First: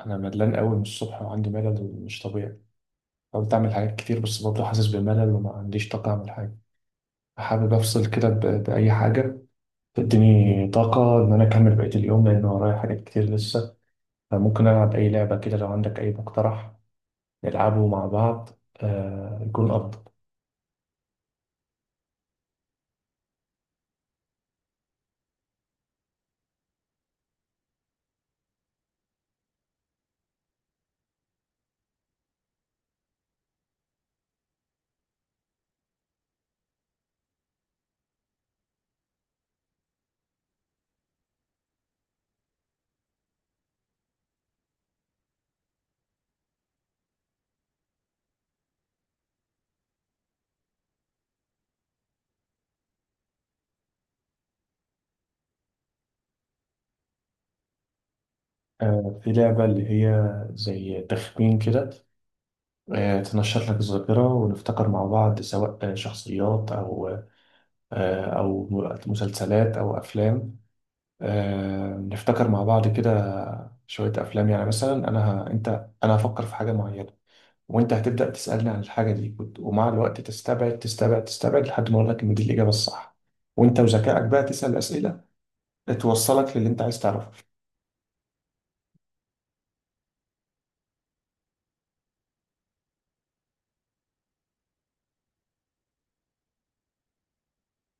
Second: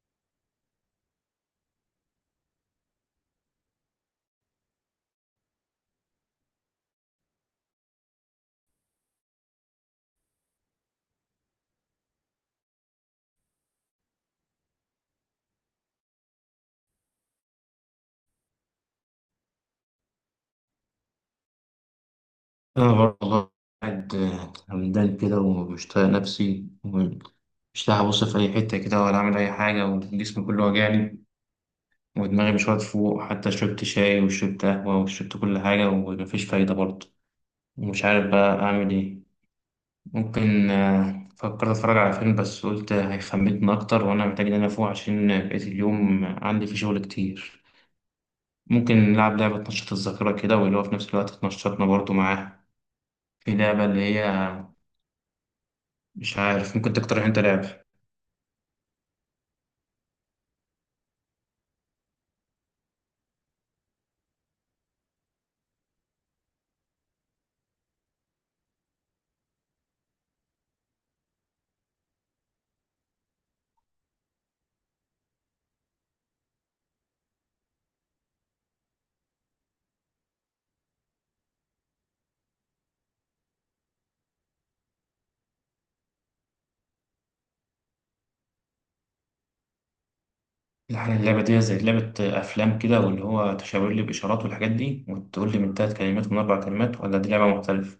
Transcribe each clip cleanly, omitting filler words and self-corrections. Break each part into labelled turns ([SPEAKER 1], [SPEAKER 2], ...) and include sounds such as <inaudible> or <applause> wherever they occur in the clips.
[SPEAKER 1] انا ملان قوي من الصبح وعندي ملل مش طبيعي. حاولت اعمل حاجات كتير بس برضه حاسس بملل وما عنديش طاقه اعمل حاجه. حابب افصل كده باي حاجه تديني طاقه ان انا اكمل بقيه اليوم لان ورايا حاجات كتير لسه. فممكن العب اي لعبه كده لو عندك اي مقترح نلعبه مع بعض. آه، يكون افضل.
[SPEAKER 2] أنا برضه قاعد همدان كده ومش طايق نفسي ومش لاقي أبص في أي حتة كده ولا أعمل أي حاجة، وجسمي كله واجعني ودماغي مش واقف فوق. حتى شربت شاي وشربت قهوة وشربت كل حاجة ومفيش فايدة برضه، ومش عارف بقى أعمل إيه. ممكن فكرت أتفرج على فيلم بس قلت هيخمتني أكتر وأنا محتاج إن أنا أفوق عشان بقيت اليوم عندي فيه شغل كتير. ممكن نلعب لعبة تنشط الذاكرة كده واللي هو في نفس الوقت تنشطنا برضه معاها. في لعبة اللي هي مش عارف، ممكن تقترح انت لعبة.
[SPEAKER 1] آه، في لعبه اللي هي زي تخمين كده. تنشط لك الذاكرة ونفتكر مع بعض، سواء شخصيات أو أو مسلسلات أو أفلام. نفتكر مع بعض كده شوية أفلام، يعني مثلا أنا ه... أنت أنا هفكر في حاجة معينة، وأنت هتبدأ تسألني عن الحاجة دي ومع الوقت تستبعد لحد ما أقول لك إن دي الإجابة الصح. وأنت وذكائك بقى تسأل أسئلة توصلك للي أنت عايز تعرفه.
[SPEAKER 2] يعني اللعبة دي زي لعبة أفلام كده واللي هو تشاور لي بإشارات والحاجات دي وتقول لي من تلات كلمات ومن أربع كلمات، ولا دي لعبة مختلفة؟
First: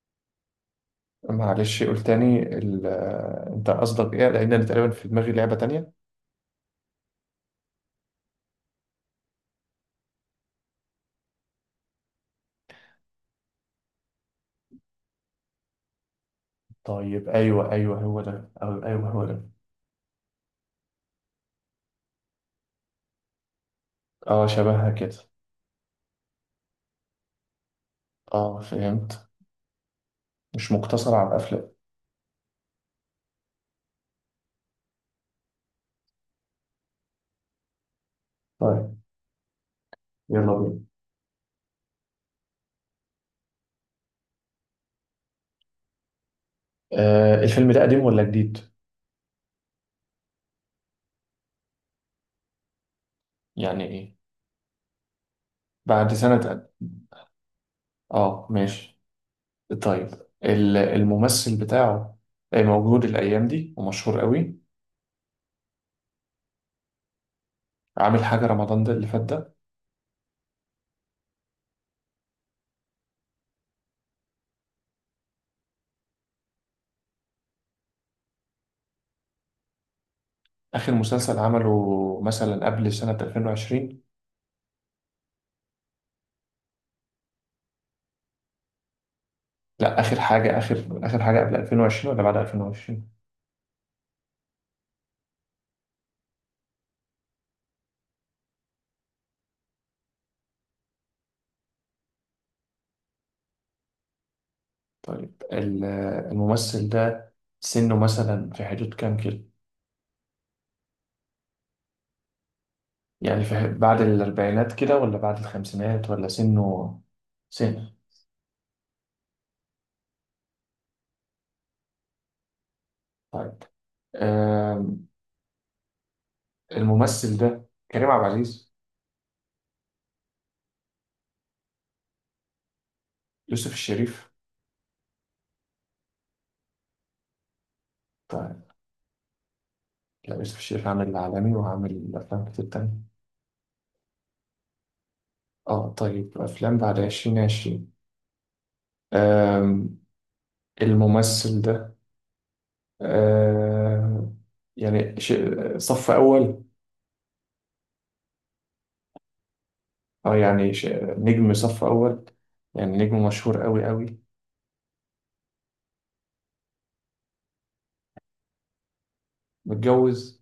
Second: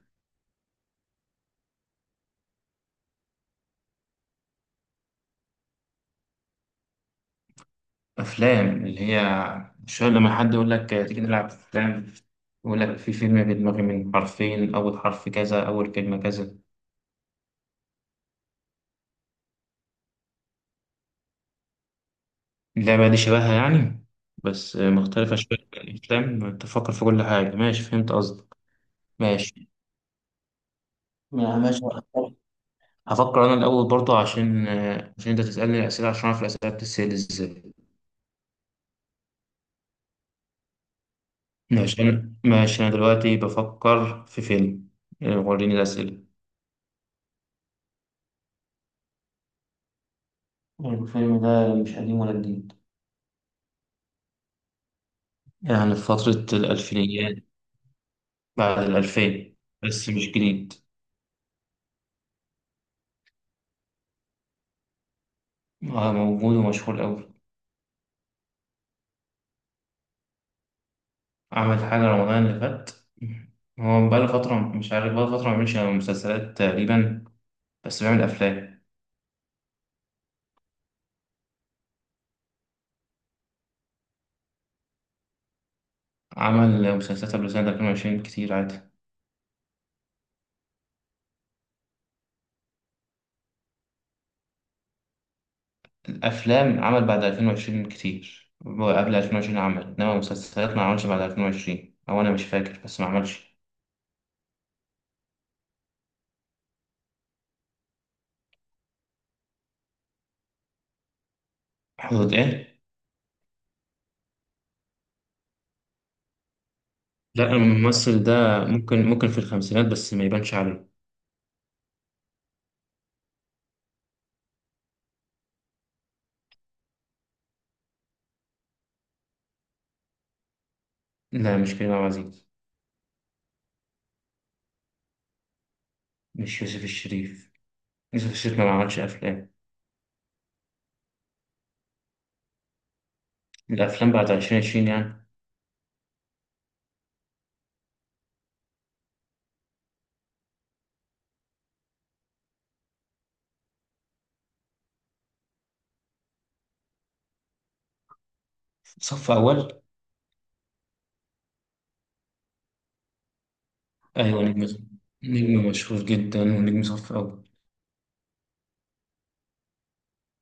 [SPEAKER 1] معلش قول تاني ال... آه، أنت قصدك إيه؟ لأن أنا تقريبا في دماغي لعبة تانية.
[SPEAKER 2] أفلام اللي هي شوية لما حد يقول لك تيجي نلعب أفلام، يقول لك في فيلم في دماغي من حرفين، أول حرف كذا، أول كلمة كذا.
[SPEAKER 1] طيب، أيوه هو ده، أو أيوه هو ده.
[SPEAKER 2] اللعبة دي شبهها يعني
[SPEAKER 1] أه،
[SPEAKER 2] بس
[SPEAKER 1] شبهها كده.
[SPEAKER 2] مختلفة شوية، الأفلام تفكر في كل حاجة. ماشي فهمت قصدك.
[SPEAKER 1] أه، فهمت.
[SPEAKER 2] ماشي.
[SPEAKER 1] مش مقتصر على الأفلام.
[SPEAKER 2] ماشي. هفكر انا الاول برضه عشان عشان انت تسالني اسئله عشان اعرف الاسئله بتتسال ازاي.
[SPEAKER 1] طيب يلا بينا.
[SPEAKER 2] ماشي انا، ماشي انا دلوقتي بفكر في فيلم. وريني الاسئله.
[SPEAKER 1] آه، الفيلم ده قديم ولا جديد؟
[SPEAKER 2] الفيلم ده مش قديم ولا جديد،
[SPEAKER 1] يعني ايه؟
[SPEAKER 2] يعني في
[SPEAKER 1] بعد سنة
[SPEAKER 2] فتره
[SPEAKER 1] قد...
[SPEAKER 2] الالفينيات،
[SPEAKER 1] اه
[SPEAKER 2] بعد
[SPEAKER 1] ماشي.
[SPEAKER 2] الالفين
[SPEAKER 1] طيب،
[SPEAKER 2] بس مش جديد.
[SPEAKER 1] الممثل بتاعه موجود الأيام دي ومشهور قوي؟
[SPEAKER 2] موجود ومشهور قوي.
[SPEAKER 1] عامل حاجة رمضان ده اللي فات ده؟
[SPEAKER 2] عمل حاجه رمضان اللي فات. هو بقاله فتره، مش عارف بقاله فتره ما بيعملش مسلسلات تقريبا، بس بيعمل افلام.
[SPEAKER 1] آخر مسلسل عمله مثلا قبل سنة 2020؟
[SPEAKER 2] عمل مسلسلات قبل سنه 2020 كتير عادي.
[SPEAKER 1] لا، آخر حاجة، آخر حاجة قبل 2020 ولا بعد 2020؟
[SPEAKER 2] أفلام عمل بعد 2020 كتير، هو قبل 2020 عمل إنما مسلسلات ما عملش بعد 2020، أو أنا مش فاكر بس ما عملش.
[SPEAKER 1] طيب، الممثل ده سنه مثلا في حدود كام كده؟
[SPEAKER 2] حدود إيه؟
[SPEAKER 1] يعني بعد الأربعينات كده ولا بعد الخمسينات ولا سنه...
[SPEAKER 2] لا
[SPEAKER 1] سنة...
[SPEAKER 2] الممثل ده ممكن ممكن في الخمسينات بس ما يبانش عليه.
[SPEAKER 1] طيب الممثل ده كريم عبد العزيز؟
[SPEAKER 2] لا مش كريم عبد العزيز.
[SPEAKER 1] يوسف الشريف؟
[SPEAKER 2] مش يوسف الشريف، يوسف الشريف
[SPEAKER 1] طيب،
[SPEAKER 2] ما عملش أفلام.
[SPEAKER 1] لا يوسف الشريف عامل العالمي وعامل أفلام كتير تانية.
[SPEAKER 2] الأفلام بعد 2020 يعني.
[SPEAKER 1] اه طيب، أفلام بعد عشرين عشرين. آم، الممثل ده، آم، يعني صف أول؟
[SPEAKER 2] صف أول.
[SPEAKER 1] اه يعني نجم صف أول، يعني نجم مشهور أوي أوي؟
[SPEAKER 2] أيوة نجم، نجم مشهور جدا ونجم صف أول.
[SPEAKER 1] متجوز؟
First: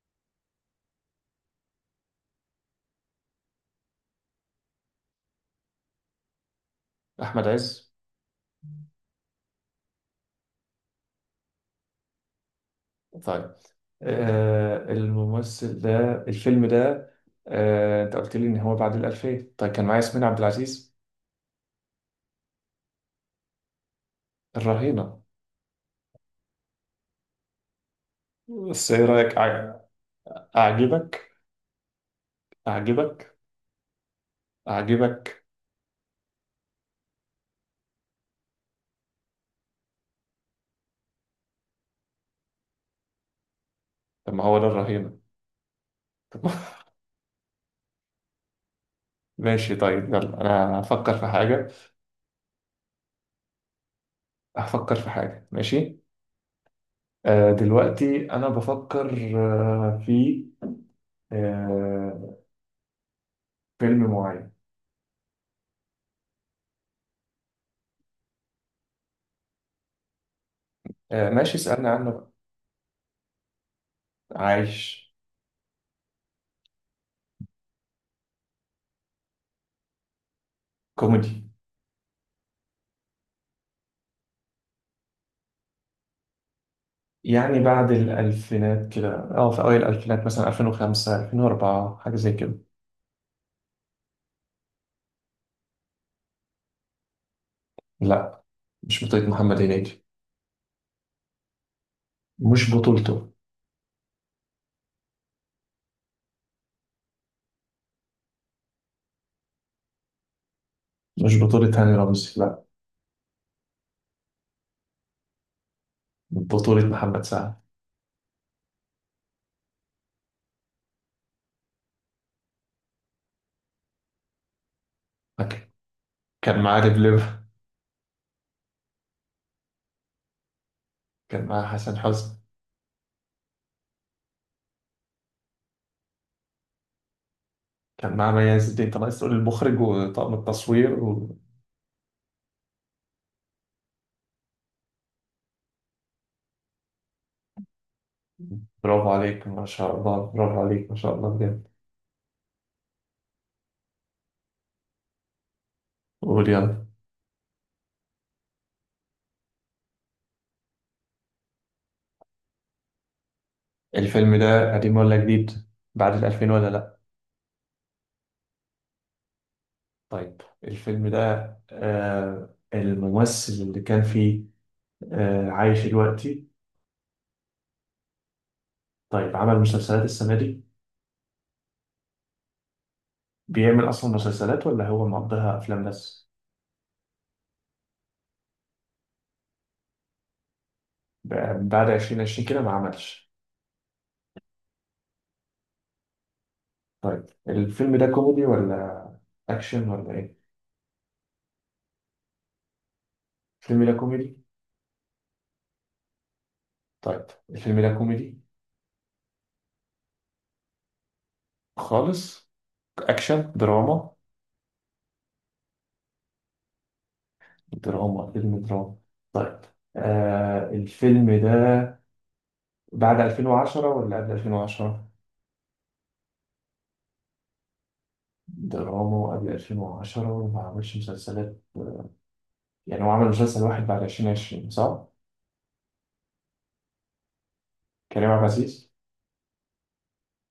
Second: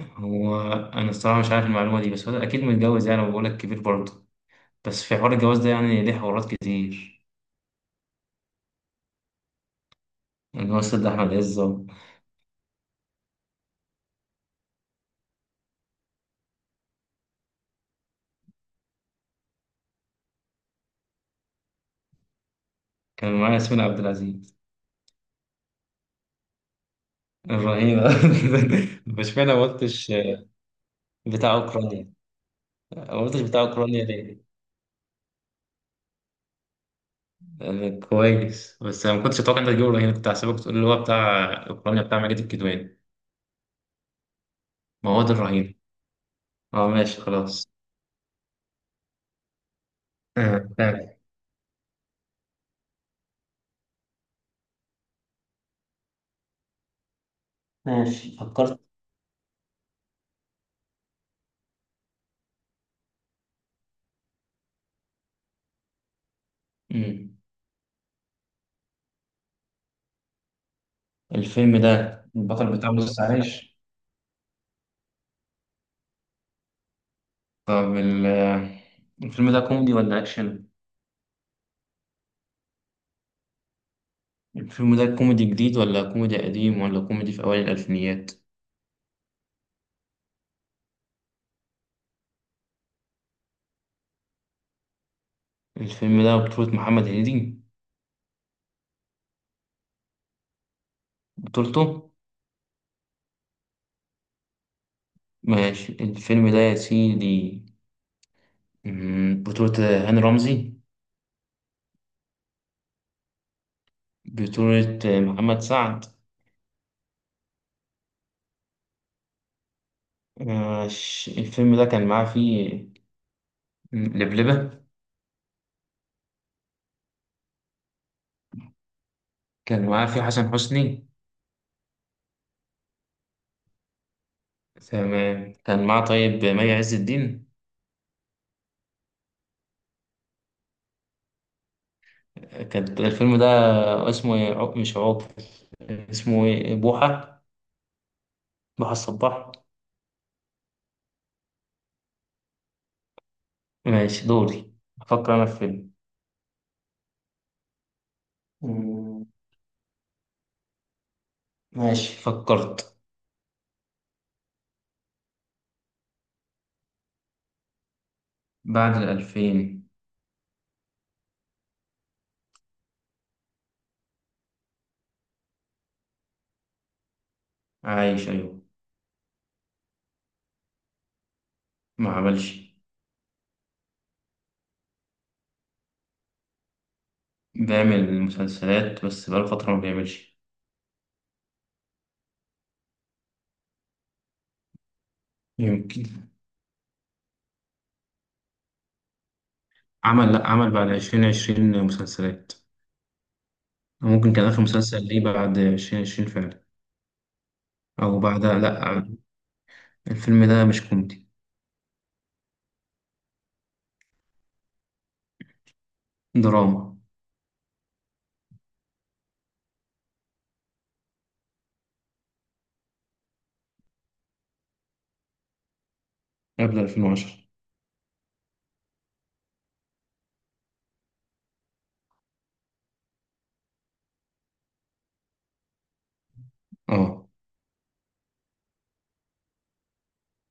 [SPEAKER 2] هو أنا الصراحة مش عارف المعلومة دي، بس هو أكيد متجوز يعني، وبقولك كبير برضه، بس في حوار الجواز ده يعني ليه حوارات كتير.
[SPEAKER 1] أحمد عز؟
[SPEAKER 2] الممثل ده أحمد عز أهو.
[SPEAKER 1] طيب، آه الممثل ده، الفيلم ده، آه أنت قلت لي إن هو بعد الألفية. طيب، كان معايا ياسمين عبد العزيز؟
[SPEAKER 2] كان معايا ياسمين عبد العزيز
[SPEAKER 1] الرهينة؟
[SPEAKER 2] الرهيبة.
[SPEAKER 1] بس ايه
[SPEAKER 2] <laughs>
[SPEAKER 1] رأيك؟
[SPEAKER 2] مش معنى ما
[SPEAKER 1] أع-
[SPEAKER 2] قلتش
[SPEAKER 1] أعجبك
[SPEAKER 2] بتاع أوكرانيا. ما
[SPEAKER 1] أعجبك؟
[SPEAKER 2] قلتش بتاع أوكرانيا ليه؟
[SPEAKER 1] أعجبك؟
[SPEAKER 2] لأن كويس، بس أنا ما كنتش أتوقع إنك تجيب الرهينة، كنت هحسبك تقول اللي هو بتاع أوكرانيا بتاع ماجد الكدواني.
[SPEAKER 1] طب ما هو ده
[SPEAKER 2] ما
[SPEAKER 1] الرهينة.
[SPEAKER 2] هو ده الرهينة.
[SPEAKER 1] طب
[SPEAKER 2] أه ماشي خلاص.
[SPEAKER 1] <laughs> ماشي، طيب يلا أنا
[SPEAKER 2] تمام.
[SPEAKER 1] هفكر في حاجة. هفكر في حاجة. ماشي، آه دلوقتي
[SPEAKER 2] ماشي
[SPEAKER 1] أنا
[SPEAKER 2] فكرت.
[SPEAKER 1] بفكر، في آه فيلم معين.
[SPEAKER 2] مم.
[SPEAKER 1] آه، ماشي
[SPEAKER 2] الفيلم
[SPEAKER 1] اسألني عنه
[SPEAKER 2] ده
[SPEAKER 1] بقى.
[SPEAKER 2] البطل بتاعه لسه عايش.
[SPEAKER 1] عايش.
[SPEAKER 2] طب ال- الفيلم ده كوميدي ولا أكشن؟
[SPEAKER 1] كوميدي.
[SPEAKER 2] الفيلم ده كوميدي جديد ولا كوميدي قديم ولا كوميدي في
[SPEAKER 1] يعني
[SPEAKER 2] أوائل
[SPEAKER 1] بعد
[SPEAKER 2] الألفينيات؟
[SPEAKER 1] الألفينات كده، أه في أوائل الألفينات مثلا 2005 2004 حاجة زي كده.
[SPEAKER 2] الفيلم ده بطولة محمد هنيدي.
[SPEAKER 1] لا، مش بطولة محمد هنيدي.
[SPEAKER 2] بطولته.
[SPEAKER 1] مش بطولته.
[SPEAKER 2] ماشي الفيلم ده يا سيدي، بطولة هاني رمزي.
[SPEAKER 1] مش بطولة هاني رمزي.
[SPEAKER 2] بطولة محمد سعد.
[SPEAKER 1] بطولة محمد سعد.
[SPEAKER 2] ماشي. الفيلم ده كان معاه فيه لبلبة.
[SPEAKER 1] فك- كان معاه لبلبة.
[SPEAKER 2] كان معاه فيه حسن حسني.
[SPEAKER 1] كان معاه حسن حسني.
[SPEAKER 2] تمام كان معاه طيب مي عز الدين.
[SPEAKER 1] كان معاه مي عز الدين. طب عايز تقول المخرج وطاقم التصوير و...
[SPEAKER 2] كان الفيلم ده اسمه إيه؟ مش عوض. اسمه ايه؟ بوحة. بوحة
[SPEAKER 1] برافو عليك
[SPEAKER 2] الصباح.
[SPEAKER 1] ما شاء الله، برافو عليك ما شاء الله بجد.
[SPEAKER 2] ماشي دوري. أفكر أنا في فيلم.
[SPEAKER 1] قول يلا.
[SPEAKER 2] مم، ماشي فكرت.
[SPEAKER 1] الفيلم ده قديم ولا جديد؟ بعد الألفين ولا لأ؟
[SPEAKER 2] بعد الألفين.
[SPEAKER 1] طيب الفيلم ده، الممثل اللي كان فيه عايش دلوقتي؟
[SPEAKER 2] عايش أيوة.
[SPEAKER 1] طيب عمل مسلسلات السنة دي؟
[SPEAKER 2] ما عملش.
[SPEAKER 1] بيعمل أصلا مسلسلات ولا هو مقضيها أفلام بس؟
[SPEAKER 2] بيعمل مسلسلات بس بقاله فترة ما بيعملش.
[SPEAKER 1] بعد 2020 كده ما عملش؟
[SPEAKER 2] يمكن.
[SPEAKER 1] طيب الفيلم ده كوميدي ولا اكشن ولا
[SPEAKER 2] عمل،
[SPEAKER 1] ايه؟
[SPEAKER 2] لأ عمل بعد 2020 مسلسلات.
[SPEAKER 1] الفيلم ده
[SPEAKER 2] ممكن
[SPEAKER 1] كوميدي.
[SPEAKER 2] كان آخر مسلسل ليه بعد 2020 فعلا،
[SPEAKER 1] طيب الفيلم ده
[SPEAKER 2] أو
[SPEAKER 1] كوميدي
[SPEAKER 2] بعدها لأ. الفيلم ده مش كوميدي.
[SPEAKER 1] خالص؟ اكشن، دراما؟
[SPEAKER 2] دراما.
[SPEAKER 1] دراما، فيلم دراما. طيب، آه الفيلم ده بعد 2010 ولا قبل 2010؟
[SPEAKER 2] قبل 2010.
[SPEAKER 1] دراما وقبل 2010 وما عملش مسلسلات، يعني هو عمل مسلسل واحد بعد 2020 صح؟
[SPEAKER 2] اه.
[SPEAKER 1] كريم عبد العزيز؟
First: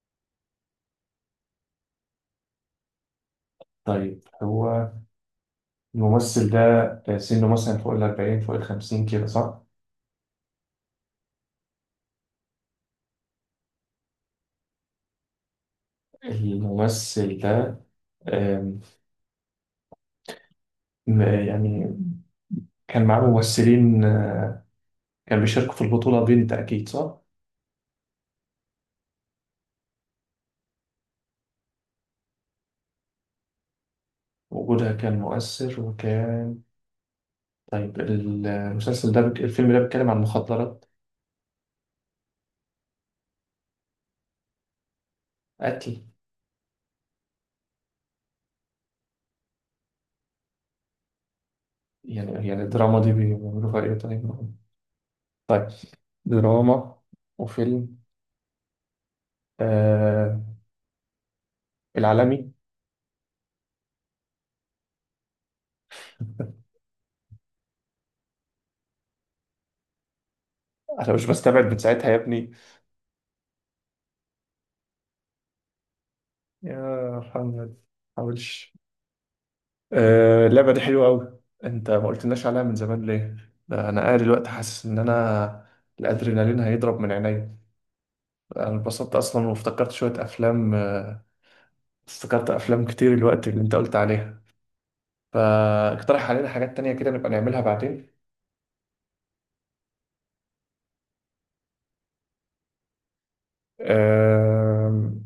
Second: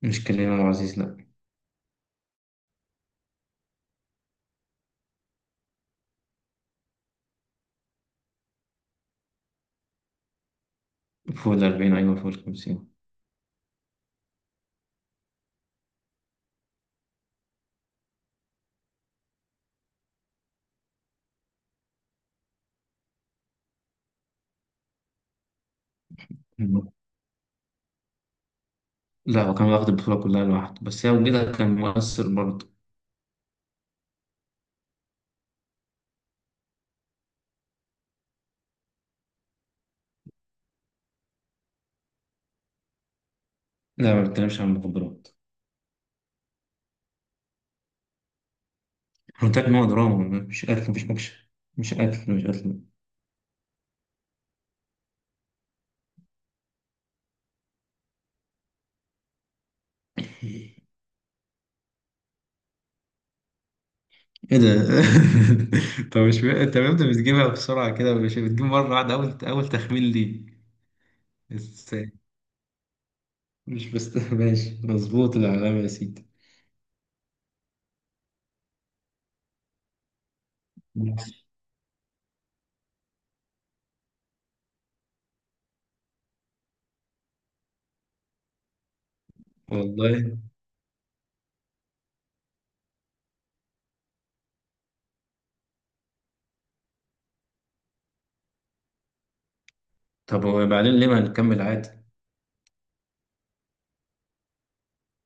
[SPEAKER 2] مش كريم عبد العزيز لأ.
[SPEAKER 1] طيب هو الممثل ده، سنه مثلا فوق ال 40، فوق ال 50 كده صح؟
[SPEAKER 2] فوق الأربعين أيوة فوق الخمسين.
[SPEAKER 1] الممثل ده يعني كان معاه ممثلين، كان بيشاركوا في البطولة بنت أكيد صح؟
[SPEAKER 2] لا هو كان واخد البطولة كلها لوحده، بس هي وجودها كان مؤثر برضه.
[SPEAKER 1] وجودها كان مؤثر وكان... طيب المسلسل ده الفيلم ده بيتكلم عن مخدرات؟
[SPEAKER 2] لا ما بتكلمش عن المخدرات.
[SPEAKER 1] قتل؟
[SPEAKER 2] احنا قلت لك إن هو دراما مش قتل، مفيش اكشن. مش قتل، مش
[SPEAKER 1] يعني
[SPEAKER 2] قتل.
[SPEAKER 1] الدراما دي بيعملوا فيها إيه طيب؟ طيب، دراما وفيلم آه... العالمي.
[SPEAKER 2] ايه ده! <laughs> طب مش م- انت امتى بتجيبها بسرعة كده؟ مش بتجيب مرة واحدة اول، تخمين ليك
[SPEAKER 1] أنا مش بستبعد من
[SPEAKER 2] بس.
[SPEAKER 1] ساعتها يا ابني.
[SPEAKER 2] مش بس. <laughs> ماشي مظبوط، العلامة يا سيدي.
[SPEAKER 1] يا محمد ما تحاولش. اللعبة دي حلوة أوي، أنت ما قلتلناش عليها من زمان ليه؟ ده أنا قاعد دلوقتي حاسس إن أنا الأدرينالين هيضرب من عينيا. أنا اتبسطت أصلا وافتكرت شوية
[SPEAKER 2] والله.
[SPEAKER 1] أفلام. افتكرت أفلام كتير الوقت اللي أنت قلت عليها. فاقترح علينا حاجات تانية كده نبقى نعملها بعدين.
[SPEAKER 2] طب وبعدين ليه ما نكمل عادي؟
[SPEAKER 1] آم،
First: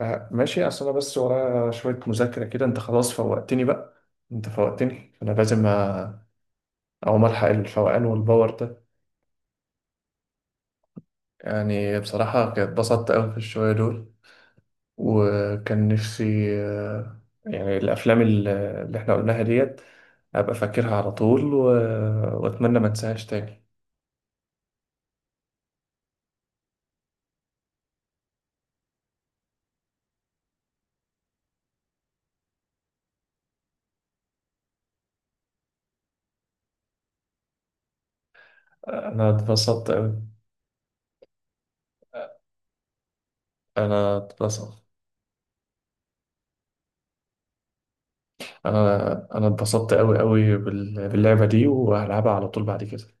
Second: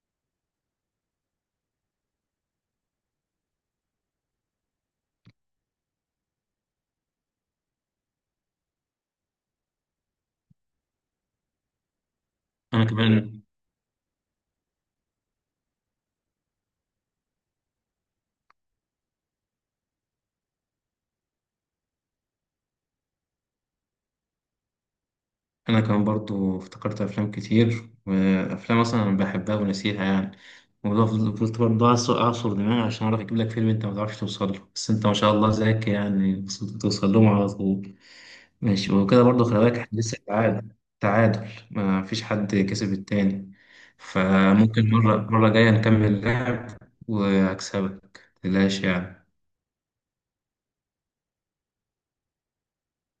[SPEAKER 1] آه، ماشي، أصل أنا بس ورايا شوية مذاكرة كده. أنت خلاص فوقتني بقى، أنت فوقتني، أنا لازم أقوم ألحق الفوقان والباور ده. يعني بصراحة كانت
[SPEAKER 2] انا
[SPEAKER 1] اتبسطت أوي في
[SPEAKER 2] كمان.
[SPEAKER 1] الشوية دول، وكان نفسي يعني الأفلام اللي احنا قلناها ديت أبقى فاكرها على طول و... وأتمنى ما انساهاش تاني.
[SPEAKER 2] انا كمان برضو افتكرت افلام كتير، وافلام اصلا انا بحبها ونسيها يعني. وفضلت برضو أعصر، أعصر دماغي عشان أعرف أجيب لك فيلم أنت ما تعرفش توصل له، بس أنت ما شاء الله ذكي يعني وصلت توصل لهم على طول. ماشي وكده
[SPEAKER 1] أنا
[SPEAKER 2] برضو خلي بالك
[SPEAKER 1] اتبسطت
[SPEAKER 2] إحنا لسه
[SPEAKER 1] أوي.
[SPEAKER 2] تعادل، تعادل ما فيش حد كسب التاني.
[SPEAKER 1] أنا اتبسطت.
[SPEAKER 2] فممكن مرة جاية نكمل لعب وأكسبك متقلقش
[SPEAKER 1] أنا
[SPEAKER 2] يعني.
[SPEAKER 1] أنا اتبسطت أوي أوي باللعبة دي وهلعبها على طول بعد كده.